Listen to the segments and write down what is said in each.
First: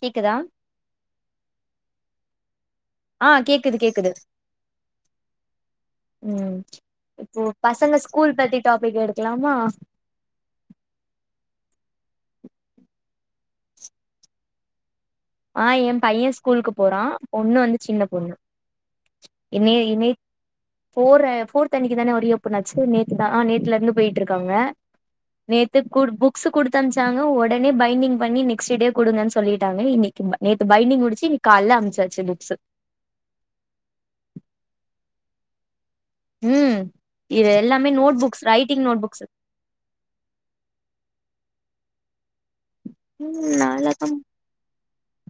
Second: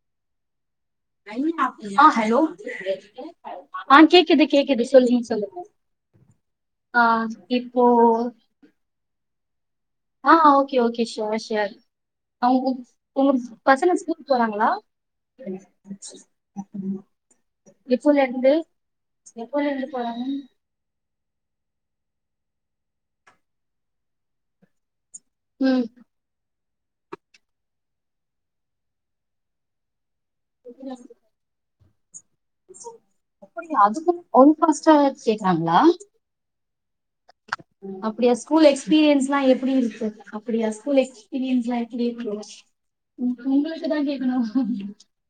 கேக்குதா ஆ ஹலோ ஆ கேக்குது ஆ கேக்குது கேக்குது சொல்லுங்க சொல்லுங்க ம் ஆ இப்போ க்லாமா ஆ ஓகே ஓகே ஷ்யூர் ஷ்யூர் அவுகுப் உங் பசங்க ஸ்கூலுக்கு போறாங்களா ஆ எ பைய ஸ்கூலுக்கு போறா பொண்ணு வந்து சின்ன எப்போல பொண்ணு இருந்து எப்போல இன்னிய இருந்து இனித் போறாங்க போற ஃபோர்த் அன்னிக்கு தான ரீ ஓப் புண்ணாச்சு நேற்று தா ஆ நேத்துலருந்து போய்ட்டுருக்காங்க நேத்து ம் கூட் புக்ஸ் குடுத் தம்சாங்க உடனே பைண்டிங் பண்ணி நெக்ஸ்ட் டே குடுங்கன்னு சொல்லிட்டாங்க இன்னிக் கிம்ப நேத்து பைண்டிங் முடிச்சி இன்னிக்கால அமுச் தச்சுடு அப்டியா அதுக்கும் ஒன்பாஸ்டர் கேக்றாங்ளா ம் இது எல்லாமே நோட் அப்டியா books school writing note books எக்ஸ்பீரியன்ஸ்லா எப்டி இருக்கு அப்டியா ஸ்கூல் எஸ்பீரியன்ஸ்லா டிக்ரோ உ ம் உங்ளுக்கு தா நாளாதா கேக்கணு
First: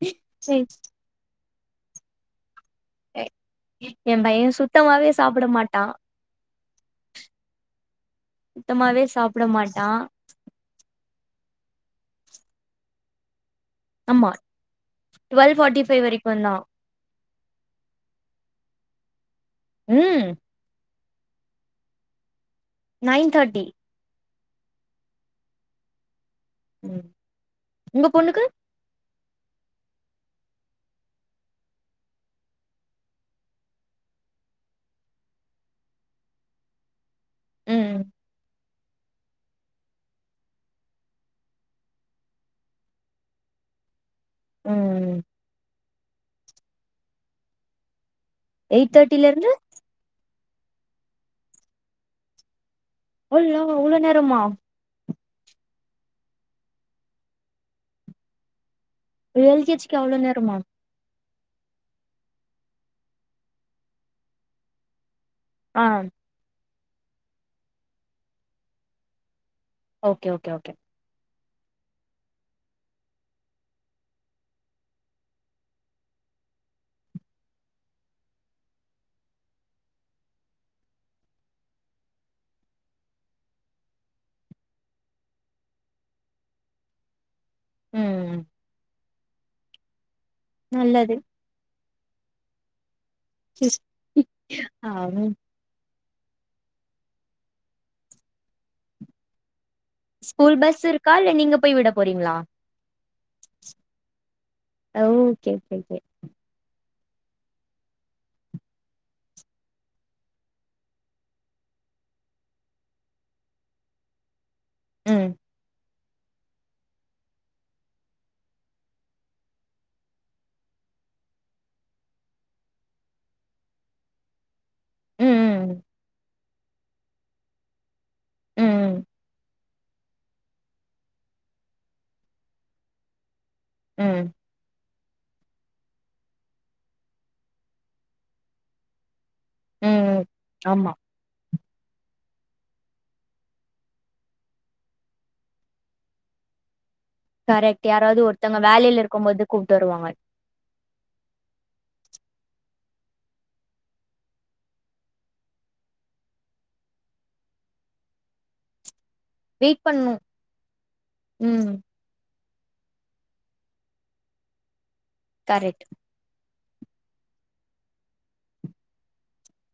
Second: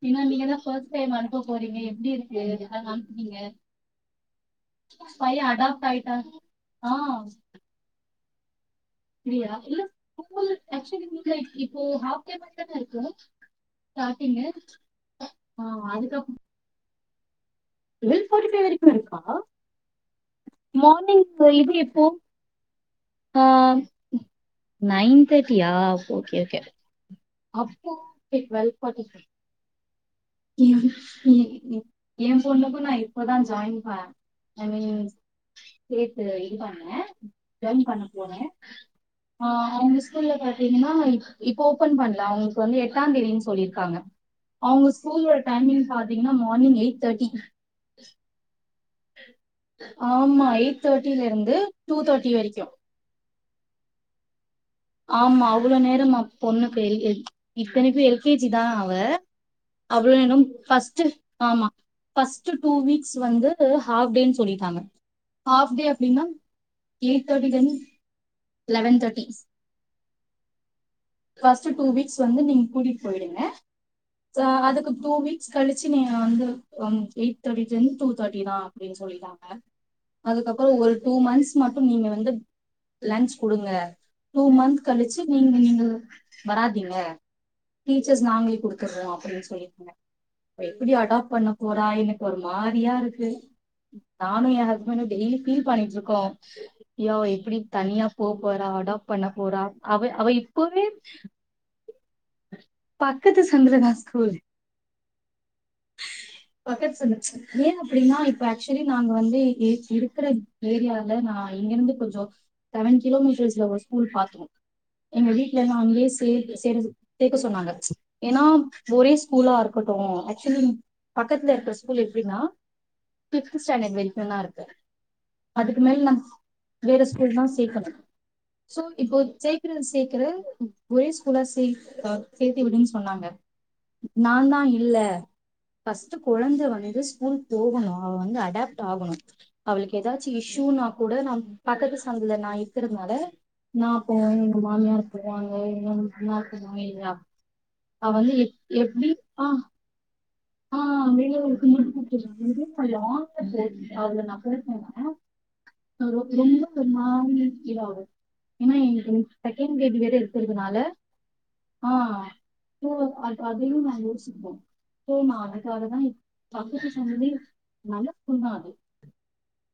ஏனா நீங்க தா ஃபஸ்ட் டைம் அனுப் எப்போ போறீங்க எப்டி இருக்கு அதா அனுப்புனீங்க எ எ பைய சுத்தமாவே பைய சாப்ட மாட்டா அடாப்ட் ஆயிட்டா ஆ சுத்தமாவே சாப்ட அப்டியா மாட்டா இப்போ ஆஃப் கே மாரி தான இருக்கு ஆமா ஸ்டாடிங்கு டுவெல் ஆ ஃபார்ட்டி ஃபைவ் அதுக்கப் வரைக்கும் தான் டுவெல் ஃபார்ட்டி ஃபைவ் வரைக்கும் இருக்கா ம் மார்னிங் இது எப்போ நைன் ஆ தேட்டி நைன் தேர்ட்டியா ஓகே ஓகே ஓகே உ அப்போ ஓகே டுவெல் ஃபோர் இருக்கு ஏ பொண்ணக்கு நா இப்பதா ஜாயின் பா பன்னி சேத்து இது பண்ணே ஜாயின் ம் பண்ண போனே ஆ அவங்க ஸ்கூல்ல பாத்தீங்கன்னா இப்ப ஓபன் பண்ல அவங்களுக்கு வந்து எட்டாந் தேதினு சொல்லிருக்காங்க அவங்கஸ் ம் ஸ்கூலோட டைமிங் பாத்து இங்கலா மார்னிங் எயிட் தேர்டிக்கி எயிட் தேர்ட்டிலருந்து ஃபை தேர்டில இருந்து டூ தேர்டி வரைக்கு ஹய்யோ அவ்ளோ நேரமா ஆமா அவ்வளோ நேரமா பொண்ணுக்கு இத்தனைக்கு எல் கே ஜி தா அவ ஒரு எல் கே ஜிகு அவ்ளோ நேரம் நேரமா ஃபர்ஸ்ட் ஆமா ஃபஸ்ட்டு டூ வீக்ஸ் வந்து ஹோ ஹாஃப் டேனு சொல்லிட்டாங்க ஹாஃப் ஆ டே அப்டின்னா எயிட் தேர்ட்டிலருந்து eleven thirty okay okay okay first two weeks வந்து நீங்க கூட்டிட்டு போயிடுங்க அதுக்கு டு வீக்ஸ் கழிச்சு நீங்க வந்து எய்ட்டு தேட்டி லந்து டுத்தேட்டி தா அப்டினு சொல்லிட்டாங்க அதுக்கப்பறோ ஒரு டுமந்த்ஸ் மட்டு நீங்க வந்து லஞ்ச் குடுங்க டூமன்ஸ் கழிச்சி நீங்க நீங்க வராதீங்க டீச்சர்ஸ் ம் நாங்களே குடுத்துர்றோ அப்டின்னு சொல்லிகுங்க ப்ப எப்டி நல்லது அடாப்ட் பண்ண போ தா எனக்கு ஒரு மாரியா இருக்கு நானு எ ஆ ஹஸ்பண்டு ம் டெய்லி ஃபீல் பண்ணிட்டு இருக்கோ போ அய்யோ எப்டி தனியா போ போறா அடாப்ட் பண்ன போறா அவ அவ இப்பவே கால்ல நீங்க போய் வி பக்கத்து சந்துலதா ஸ்கூலு அ ஓகே ஓகே ஓகே பக்கத்து சந்து ஏ அப்டின்னா இப்ப ஆக்சுவலி நாங்க வந்து இ இருக்குற ஏரியால நா இங்கெருந்து கொஞ்சொ செவன் கிலோமீட்டர்ஸ்ல ஒரு ஸ்கூல் பாத்தோ ம் எங்க வீட்டுலல்லா அங்கயே சேக்க செரி சேக்க சொன்னாங்க ஏன்னா ஒரே ஸ்கூலாருக்கட்டு ஆக்சுவலி பக்கத்ல இருக்க ஸ்கூல் எப்டின்னா ஃபிஃப்த்து ஸ்டாண்டர்ட் வரிக்குந்தா இருக்கு ம் அதுக்கு ம் மேல் நா வேற ஸ்கூல் தா சேக்கணு சோ ம் இப்போ சை க்கிற சேக்கிற ஒரே ஸ்கூலா சே அ சேத்தி விடுன் சொன்னாங்க ம் நாந்தா இல்ல [inaudible] ஃபஸ்ட்டு கொழந்த வந்து ஸ்கூல் போகணு அவ வந்து அடாப்ட் ஆகணு அவளுக்கு ம் எதாச்சு இஷ்யூனா ஆமா கூட நம் பக்கத்து சந்துல நா இருக்கறதுனால நா போவெ எங்க மாமியார் போவாங்க எங்க நாத்தனா இல்யா கரெக்ட் யாராவுது ஒருத்தங்க வேலைல ஆ இருக்கும்போது கூப்டு வருவாங்க [unintelligible] ரொம்ப ஒரு மாரி ஃபீல் ஆகு ஏனா எனக்கு செகண்ட் வெயிட் பேபி வேற பண்ணும் இருக்குறதுனால ம் ஆ ம் அ அதையு நாங் யோசிப்போ போ நா கரெக்ட் அதுக்காகதா இ பக்கத்து சொன்னொனே நல்ல ஸ்கூல் தா அது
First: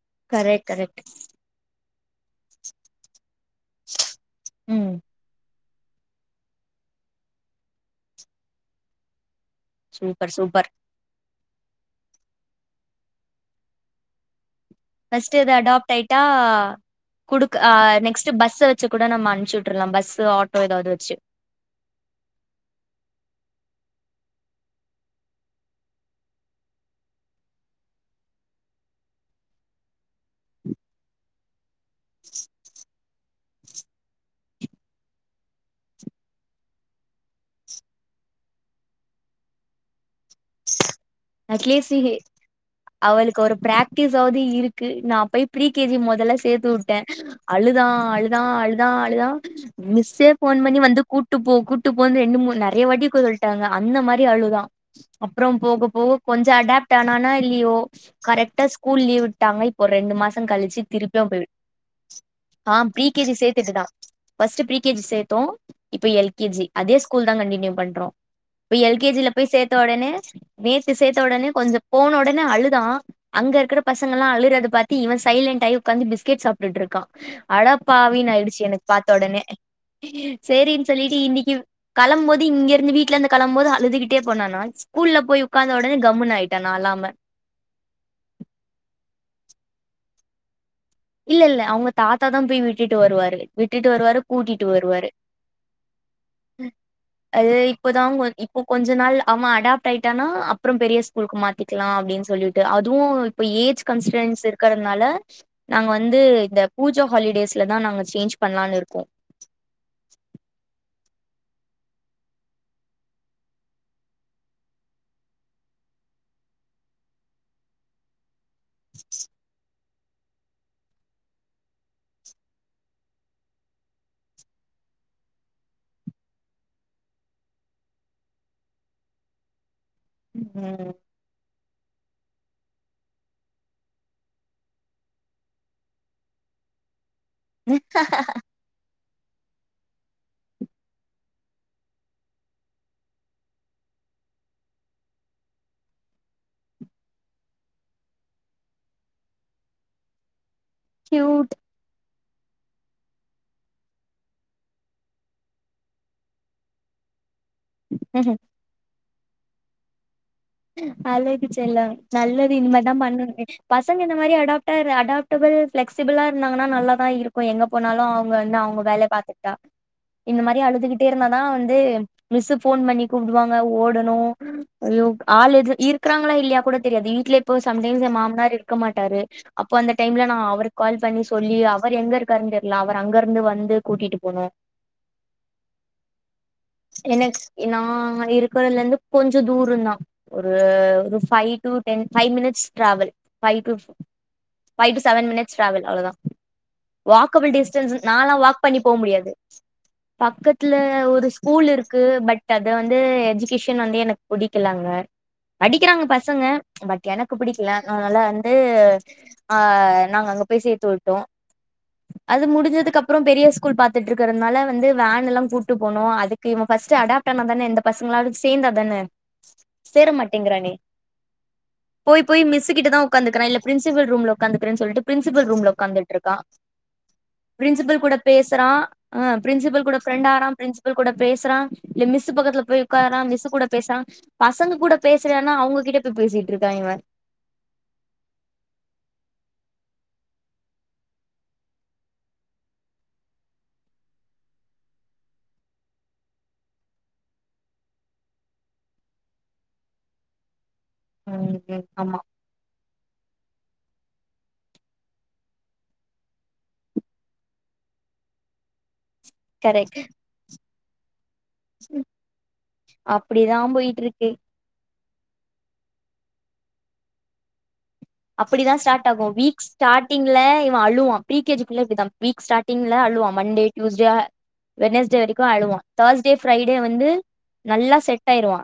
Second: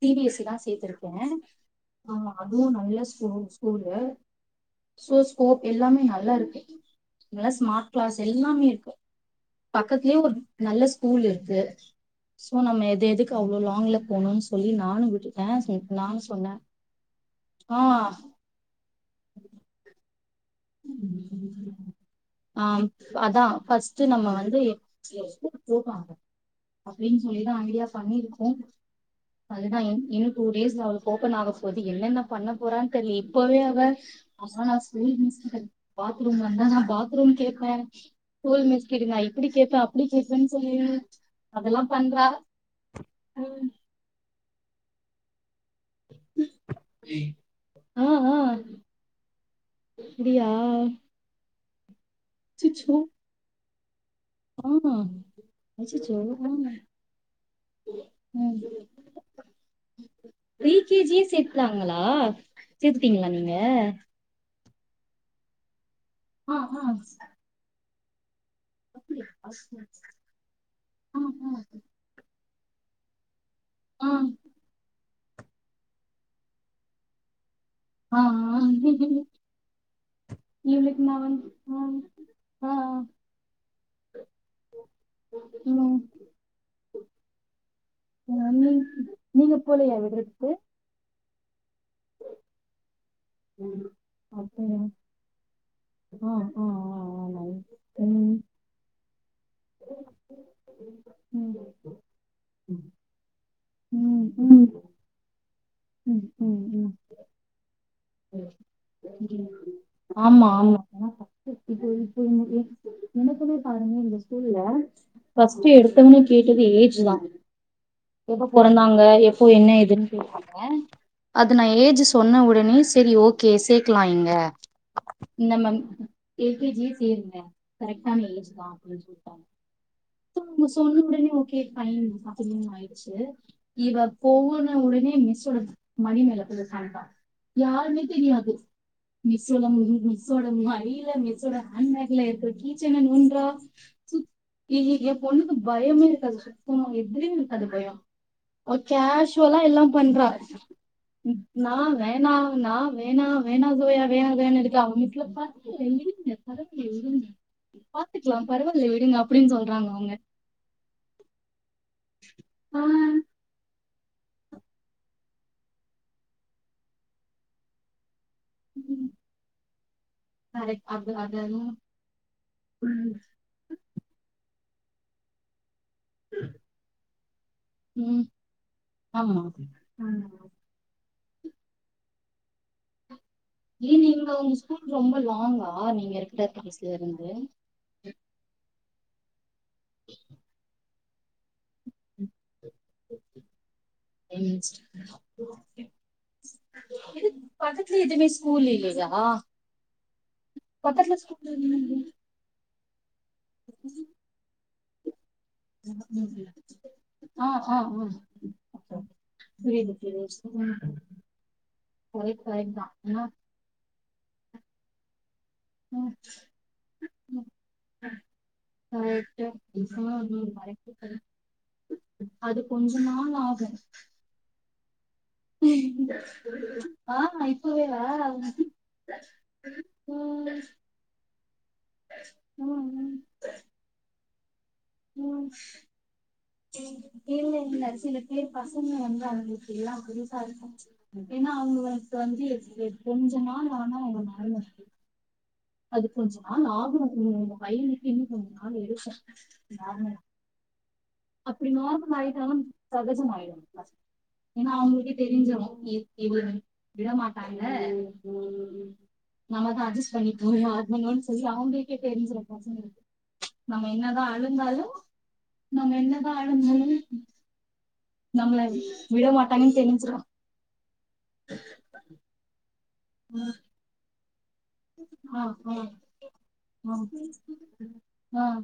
சி பி எஸ் சி தா கரெக்ட் கரெக்ட் சேத்துருக்கே ஆமா அதுவு நல்ல ஸ்கூல் ஸ்கூலு ம் சோ ஸ்போ எல்லாமே நல்லாருக்கு இங்கெலா ஸ்மார்ட் கிளாஸ் எல்லாமே இருக்கு க்கத்லே சூப்பர் ஒரு சூப்பர் நல்ல ஸ்கூல் இரு க்கு சோ நம்ம எத எதுக்கு அவ்ளோ லாங்ல போனுன் ஃபஸ்ட்டு இது அடாப்ட் ஆயிட்டா குடுக்க ஆ நெக்ஸ்ட்டு பஸ்ஸ வச்சு கூட நம்ம அனுப்ச்சு விட்றலா பஸ்ஸு ஆட் ஆ அதா ஃபஸ் ட்டு நம்ம வந்து எப் எப்டி போவா அவ‌ அப்டின் சொல்லிதா ஐடியா பண்ணிருக்கோ அதுதா என் இன்னு டூ டேஸ் ல அவளுக்கு ஓபன் ஆக இப்போதைக்கு என்னென்ன பண்ண போறா தெரியயே இப்பவே அவ [unintelligible] பாத்ரூம் வந்தா நா பாத்ரூம் கேட்பே ஸ்கூல் மஸ்கிட்டு நா இப்படி கேட்பே அப்படி கேட்பேன்னு சொல்லி அதெல்லா அட்லீஸ பண்றா அவளுக்கு ஒரு பிராக்டிஸ்சாவது இருக் க்கு நாபோய் ப்ரீ கேஜி முதல்ல சேர்த்து விட்டே அழுதா ஆ ஆ அழுதா அழுதா அழுதா மிஸ்ஸே அப்டியா போன் பண்ணி வந்து கூட்டு போ கூ ஒந்தே ரெண்டு மூன் நெறைய அச்சச்சோ வட்டிக்கு இருக சொல்ட்டாங்க அந்த மாரி அழுதா ஆ அப்புறம் போக இப்போ அச்சச்சோ கொஞ்ச ஆ அப்ட் ஆனாநோ இல்லையோ ம் கரெக்ட ஸ்கூல் லீவு விட்டாங்க இப்ப ரெண்டு மாசம் ப்ரீ கழிச்சு கே ஜி திருப்பிய யே போய் சேத்துட்டாங்களா அ சேத்துட்டீங்களா பிரீகேஜி சேத்துடு நீங்க தா ஃபஸ்ட் பிரீகேஜி சேத்தோ இப்ப ஆ எல்கேஜி ஆ அதே ஸ்கூல் தா கண்டினியூ பண்றோ இப்ப எல் கே அப்டியா ஜில போய் சேர்த்த உடனே சேத்து சேத்த ஆ உடனே ஆ கொஞ்ச போனோட என்னா அழுதா அங்க இருக்கிற ஆ பசங்கல்லா அழுறது பாத்தி இவ சைலண்ட் ஆய் உக்காந்து பிஸ்கெட் சாப்பிடிடு இருக்கா ஆ அடப்பாவின் ஆ ஆயிடுச்சு எனக்கு பார்த்த உடனே சரின்னு இவளுக்கு நா சொல்லிட்டு வந்து இன்னைக்கு ஆ களம்பபோது இங்க ஆ இருந்து வீட்டுல இருந்து களம் பெது அழுதுகிட்டே போனான் நா ஸ்கூல்ல போய் உட்காந்த ம் உடனே கம்முனு ஆயிட்டே நா இல்லாம ஆ, நீ நீங்க போலையா விடுறதுகு இல்ல இல்ல அவங்க தாத்தா தா போய் விட்டுட் ட்டு வருவரு விட்டுட்டு வருவாரு கூட்டிட்டு அப்டியா வருவாரு ஆ ஆ ஆ ஆ அது நைஸ் இப்பதா கொஞ் ம் இப்போ கொஞ்ச நாள்ல அவ அடாப்ட் ஆயிட்டானா அப்புறம் பெரிய ஸ்கூலுக்கு ம் மாத்திக்கலா அப்படின்னு சொல்லிட்டு அதுவும் அவ ஏஜ் ம் கன்சன்ஸ் ம் இருக்கிறதுனால நாங்க வந்து ம் ம் இந்த ம் பூஜா ஹாலிடேஸ்லதா நாங்க சேஞ்ச் பண்ணலாம்னு இருக்கோ ஆமா ஆமா [unintelligible] எனக்குமே பாருங்க இந்த ஸ்கூல்ல ஃபஸ்ட்டு எடுத்தவனே கேட்டது ஏஜ் தா எப்போ பிறந்தாங்க எப்போ என்ன இது ந [unintelligible] அ அது நா ஏஜ் சொன்ன உடனே சேரி ஓகே சேர்கலா இங்க இந்த மந் எல் கே ஜி சேருங்க கரெக்டான ஏஜ் தா அப்படின்னு சொல்லிட்டாங்க [unintelligible] ம் சொன்னு உடனே ஓகே பன் சாப்பீடனு ஆயிடுச்சு இவ போன உடனே மிஸ் மடி மேல போய் ஒக்காந்துக்குவா யாருன்னே தெரியாது மிஸ் சோட மிஸ்சோட மடில ஹண்ட்பேக்ல இருக்க கீச்செயின் அ நொன்றா என் பொண்ணுக்கு பயமே இருக்காது சுத்தம் எதுலயும் இருக்காது பயம் கேஷவலா எல்லாம் பண்றா கியூட் நான் வே அன்னா நான் வேணா வேணா சோயா வேணானத்துக்கு அவ மிஸ் பார்த்து பாத்துக்கலாம் பரவாயில்ல விடுங்க அப்படின்னு சொல்றாங்க அவங்க அலச் லாம் நல்லது ஆ இனிமேதான் பண்ணனும் இந்த மாதிரி அடாப்ட அடாப்டபிள் பிளெக்சிபிளா இருந்தங்கன்னா நல்லா தான் இருக்கும் எங்க போனாலும் அவங்க வந்து அவங்க வேலை பாத்துட்டா இந்த மாதிரி கரெக்ட் அழுதுகிட்டே அது இருந்தா அது தான் வந்து மிஸ் போன் பண்ணி கூப்பிடுவாங்க ஓடு னும் அய்யோ ஆளது இ இருக்கறாங்களா இல்லையா கூட தெரியாது வீட்ல இப்போ சம்டைம் ம் மாமனார் இருக்க மாட்டாரு ஆமா அப்ப அந்த டைம்ல நான் அவருக்கு கால் பண்ண சொல்லி அவர் எங்க இருக்கருனு தெர்ல அவர் அங்க இருந்து வந்து கூட்டிட்டு நீங்க போனு உங்க ஸ்கூல் ரொம்ப லாங்கா நீங்க இருக்க பிலேஸ்ல இருந்து கொஞ்சம் தூரந்தான் ஒரு ஒரு five to ten five minutes travel five to seven மினிட்ஸீ ட்ராவல்அவ்வேளதான் டிஸ்டன்ஸ் இது வாக்கபில் டிஸ்டன்ஸ் பக்கத்துல எதுவுமே வாக் ஸ்கூல் பண்ணி போக இல்லையா முடியாது பக்கத்துல பக்கத்துல ஒரு ஸ்கூல்இருக்கு ஸ்கூல் பட் வந்து எஜிகேஷன் வந்து எனக்கு புடிக்கல அங்க படிக்கிறாங்க பசங்க பட் எனக்கு ஆ பிடிக்கல ஆ நல்லா ஆ வந்து புரியுது அஹ் நாங்க புரியுது அங்க போய் சேர்த்து விட்டோம் கரெக்ட் அது கரெக்ட் தா முடிஞ்சதுக்கு அப்புறம் ஆ பெரிய ஸ்கூல் பாத் தட்டு இருக்கிறதுனால வந்து வேன்லாம் கூட்டு போனும் ஆ அதுக்கு இவன் பர்ஸ்ட் அடாப்ட் ஆனாதானே எந்த பசங்களாலும் சேந்தாதானே கரெக்ட் சேர மாட்டேங்கிறானே போய் போய் அது மிஸ்ஸு கிட்ட கொஞ்ச தான் நாள் உட்காந்துக்கிறான் இல்ல ஆகும் பிரின்சிபல் ரூம்ல உக்கந்து னு சொல்லிட்டு பிரின்சிபல் ரூம்ல உட்காந்துட்டு இருக்கான் ஆ பிரின்சிபல் இப்பவேவா கூட பேசுறான் ஆஹ் பிரின்சிபல் கூட பிரெண்ட் ஆகறான் ம் பிரின்சிபல் கூட பேசுறான் இல்ல மிஸ் பக்கத்துல போய் ம் ம் உட்காரறான் மிஸ் கூட பேசுறான் பசங்க கூட ம் பேசுறேனா அவங்ககிட்ட போய் பேசிட்டு இருக்கா இவ இல்ல இல்ல சில பேர் பசங்க வந்தா எல்லாம் புதுசா இருக்கு ஏன்னா அவங்களுக்கு வந்து கொஞ்ச நாள் ஆனா அவங்க மறந்து இரு அது கொஞ்ச நாள் ஆகனு உங்க பையனுக்கு இன்னு கொஞ்ச நாள் எடுக்கு [inaudible] ம் அப்டி ம் நார்மல் ஆமா ஆயட்டுலு சகஜமா ஆய்ரு ஏன்னா அவங்களுக்கே தெரிஞ்சிரு இது விட மாட்டாங்க நமதா கரெக்ட் அஜெஸ்ப்பன்னி னு னு சரி அவங்களுக்கே தெரிஞ்சிரு பசங்களுக்கு அப்டிதா நம்ம போயிட்டு என்னதா இருக்கு அழுந்தாலு நம்ம என்னதா ஆளுங்கள் அப்டிதா ஸ்டார்ட் ஆகு வீக் தெரிஞ்சிரு ஸ்டார்டிங்ல இவ அழுவா பிரி கே ஜிக்குள்ள இப்டிதா வீக் ஸ்டாட் டிங்ள அழுவா மண்டே டியூஸ்டே வென்ஸ்டே ஆ வரைக்கு ஆ அழுவா தேர்ஸ்டே ஃப்ரைடே வந்து நல்லா செட் ஆ ஆ ஆயிருவா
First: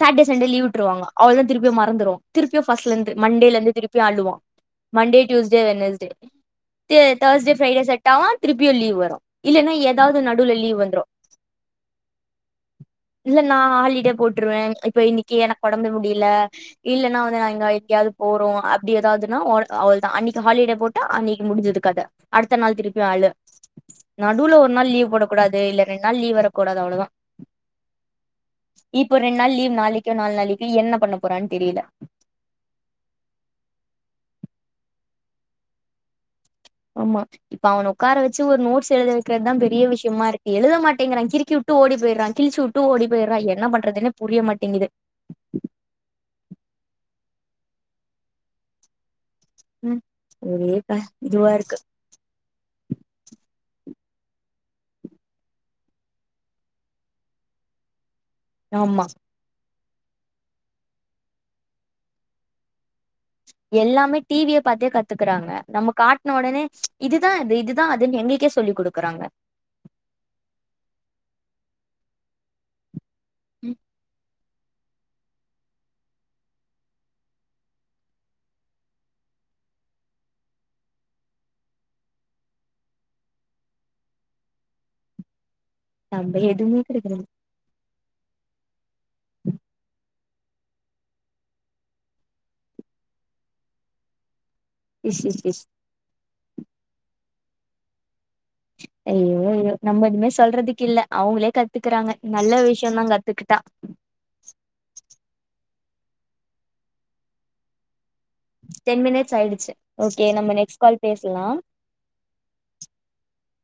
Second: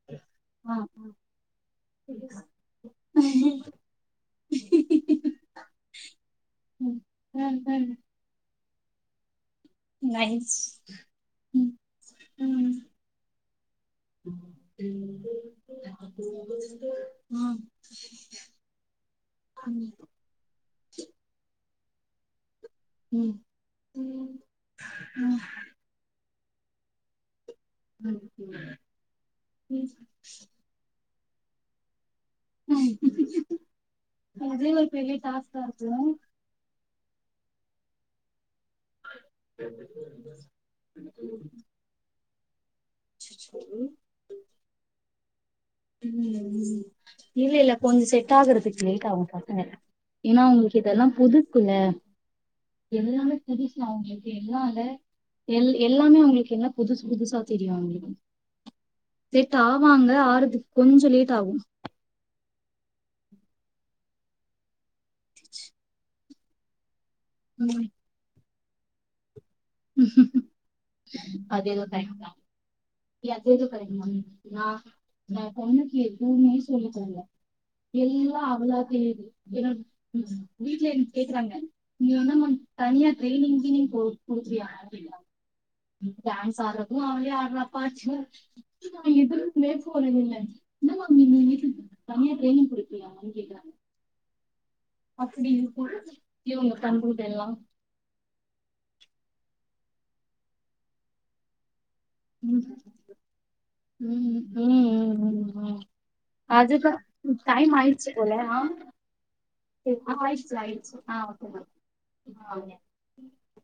சாட்டர்டே சண்டே ஆ லீவ்வுட்ருவாங்க அவ்ளதா திருப்பியு மாற மருந்துரு திருப்பியு ஃபஸ்ட்லருந்து மண்டேல இருந்து திருப் அழுவா மண்டே டூயுஸ்டே வெனஸ்டே ம் தேர்ஸ்டே ம் ஃபிரைடே ம் செட் ஆவா திருப் ப்பயு லீவு வரு இல்லனா ஏதாவது நடுவுல நைஸ் லீவ் வந்துரு ம் ம் இல்ல நா ஹாலிடே போட்ருவே இப்ப இன்னைக்கு ம் எனக்கு ஒடம்பு முடியல இல்லனா வந்து நா எங்க எங்கேயாவது போறோ அப் ஏதாவதுனா ஓ அவள்தா அன்னைக்கு ஹாலிடே போட்டா அன்னைக்கு முடி ஞ்சது கத அடுத் த்தநாள் திருப்பி அள ம் நடுவுல ஒரு நாள் லீவ் போடக்கூடாது இல்ல ரெண்டு நாள் லீவ் வர கூடாது அவ்ளதா இப்போ ரெண்டு நாள் லீவ் நாளைக்கோ நாலுனாளைக்கு என்ன பண்ண போறான் தெரியல உ அதே ஒரு பெரிய டாஸ்கா இருக்கு உ ஆமா இப்ப அவன உக்கார வச் சு ஒரு நோட்ஸ் எழுதவக்கிறதுதா பெரிய விஷயமா இருக்கு எழுதமாட்டேங்கிறா கிருக்கி வுட்டு ஓடி போயிர்றா தீ சுட் டு ஓடி போயிர்றா என்ன பண்றதுனே புரிய மாட்டெங்குது ம் ம் இல்லெல்ல கொஞ்சொ செட் ஆகுறதுக்கு லேட்டா ஆவுக்கா ம் இல்ல ஒரே அவுங்களுக்கு க இதெல்லா இதுவா புதுசுல இருக்கு எல்லாமே புதுசு அவுங்களுக் கென்னால எல் எல்லாமே அவுங்களுக்கு என்ன புதுசு புதுசா தெரியு அவுங்ளுக்கு அவுங்களுக்கு ஆமா வாங்க ஆறுது கொஞ்ச லேட்டாகு எல்லாமே டி வி ய பாத்தே கத்துக்குறாங்க நம்ம காட்ன ஒடனே இதுதா இது இதுதா அதுன் எங்களுக்கே சொல்லி குடுக்குறாங்க அதேதொ டைம்தா அதெதோ [unintelligible] நா எ பொண்ணுக்கு எதுவ்மே சொல்லி தர்ல எல்லா அவளா தெரியிது என வீட்ல என்ன கேக்குறாங்க நீ என்னமா தனியா ட்ரெய்னிங் கீனிங் போ குடுக்குறியா அப்டிங்குறாங்க நம்ம டான்ஸ் எதுவுமே ஆர்றது கெடைக்கிறது அவளே ஆட்றா பாச்ச நா எதுவ்மே போறதில்ல என்னமா நீ வீட்ல தனியா ட்ரெய்னிங் குடுக்குறியாமான் கேக்குறாங்க இஷ் இஷ் அப்டி இஷ் இருக்கு இவுங்க பண்றதெல்லா ஐயோ ஐயோ நம்ம எதுமே சொல்றதுக்கில்ல அவுங்களே கத் துக்குறாங்க நல்ல ம் விஷ்யந்தா கத்துக்கிட்டா ம் ம் ம் ம் ம் அதுதா டைம் ஆயி ச்சு போல ஆ ம் டென் மினிட்ஸ் ஆயிடுச்சு ஆ ஓகே நம்ம ஆயிர்ச்சு நெக்ஸ்ட் ஆயிர்ச்சு கால் ஆ பேசலா ஓகே மேம் [unintelligible]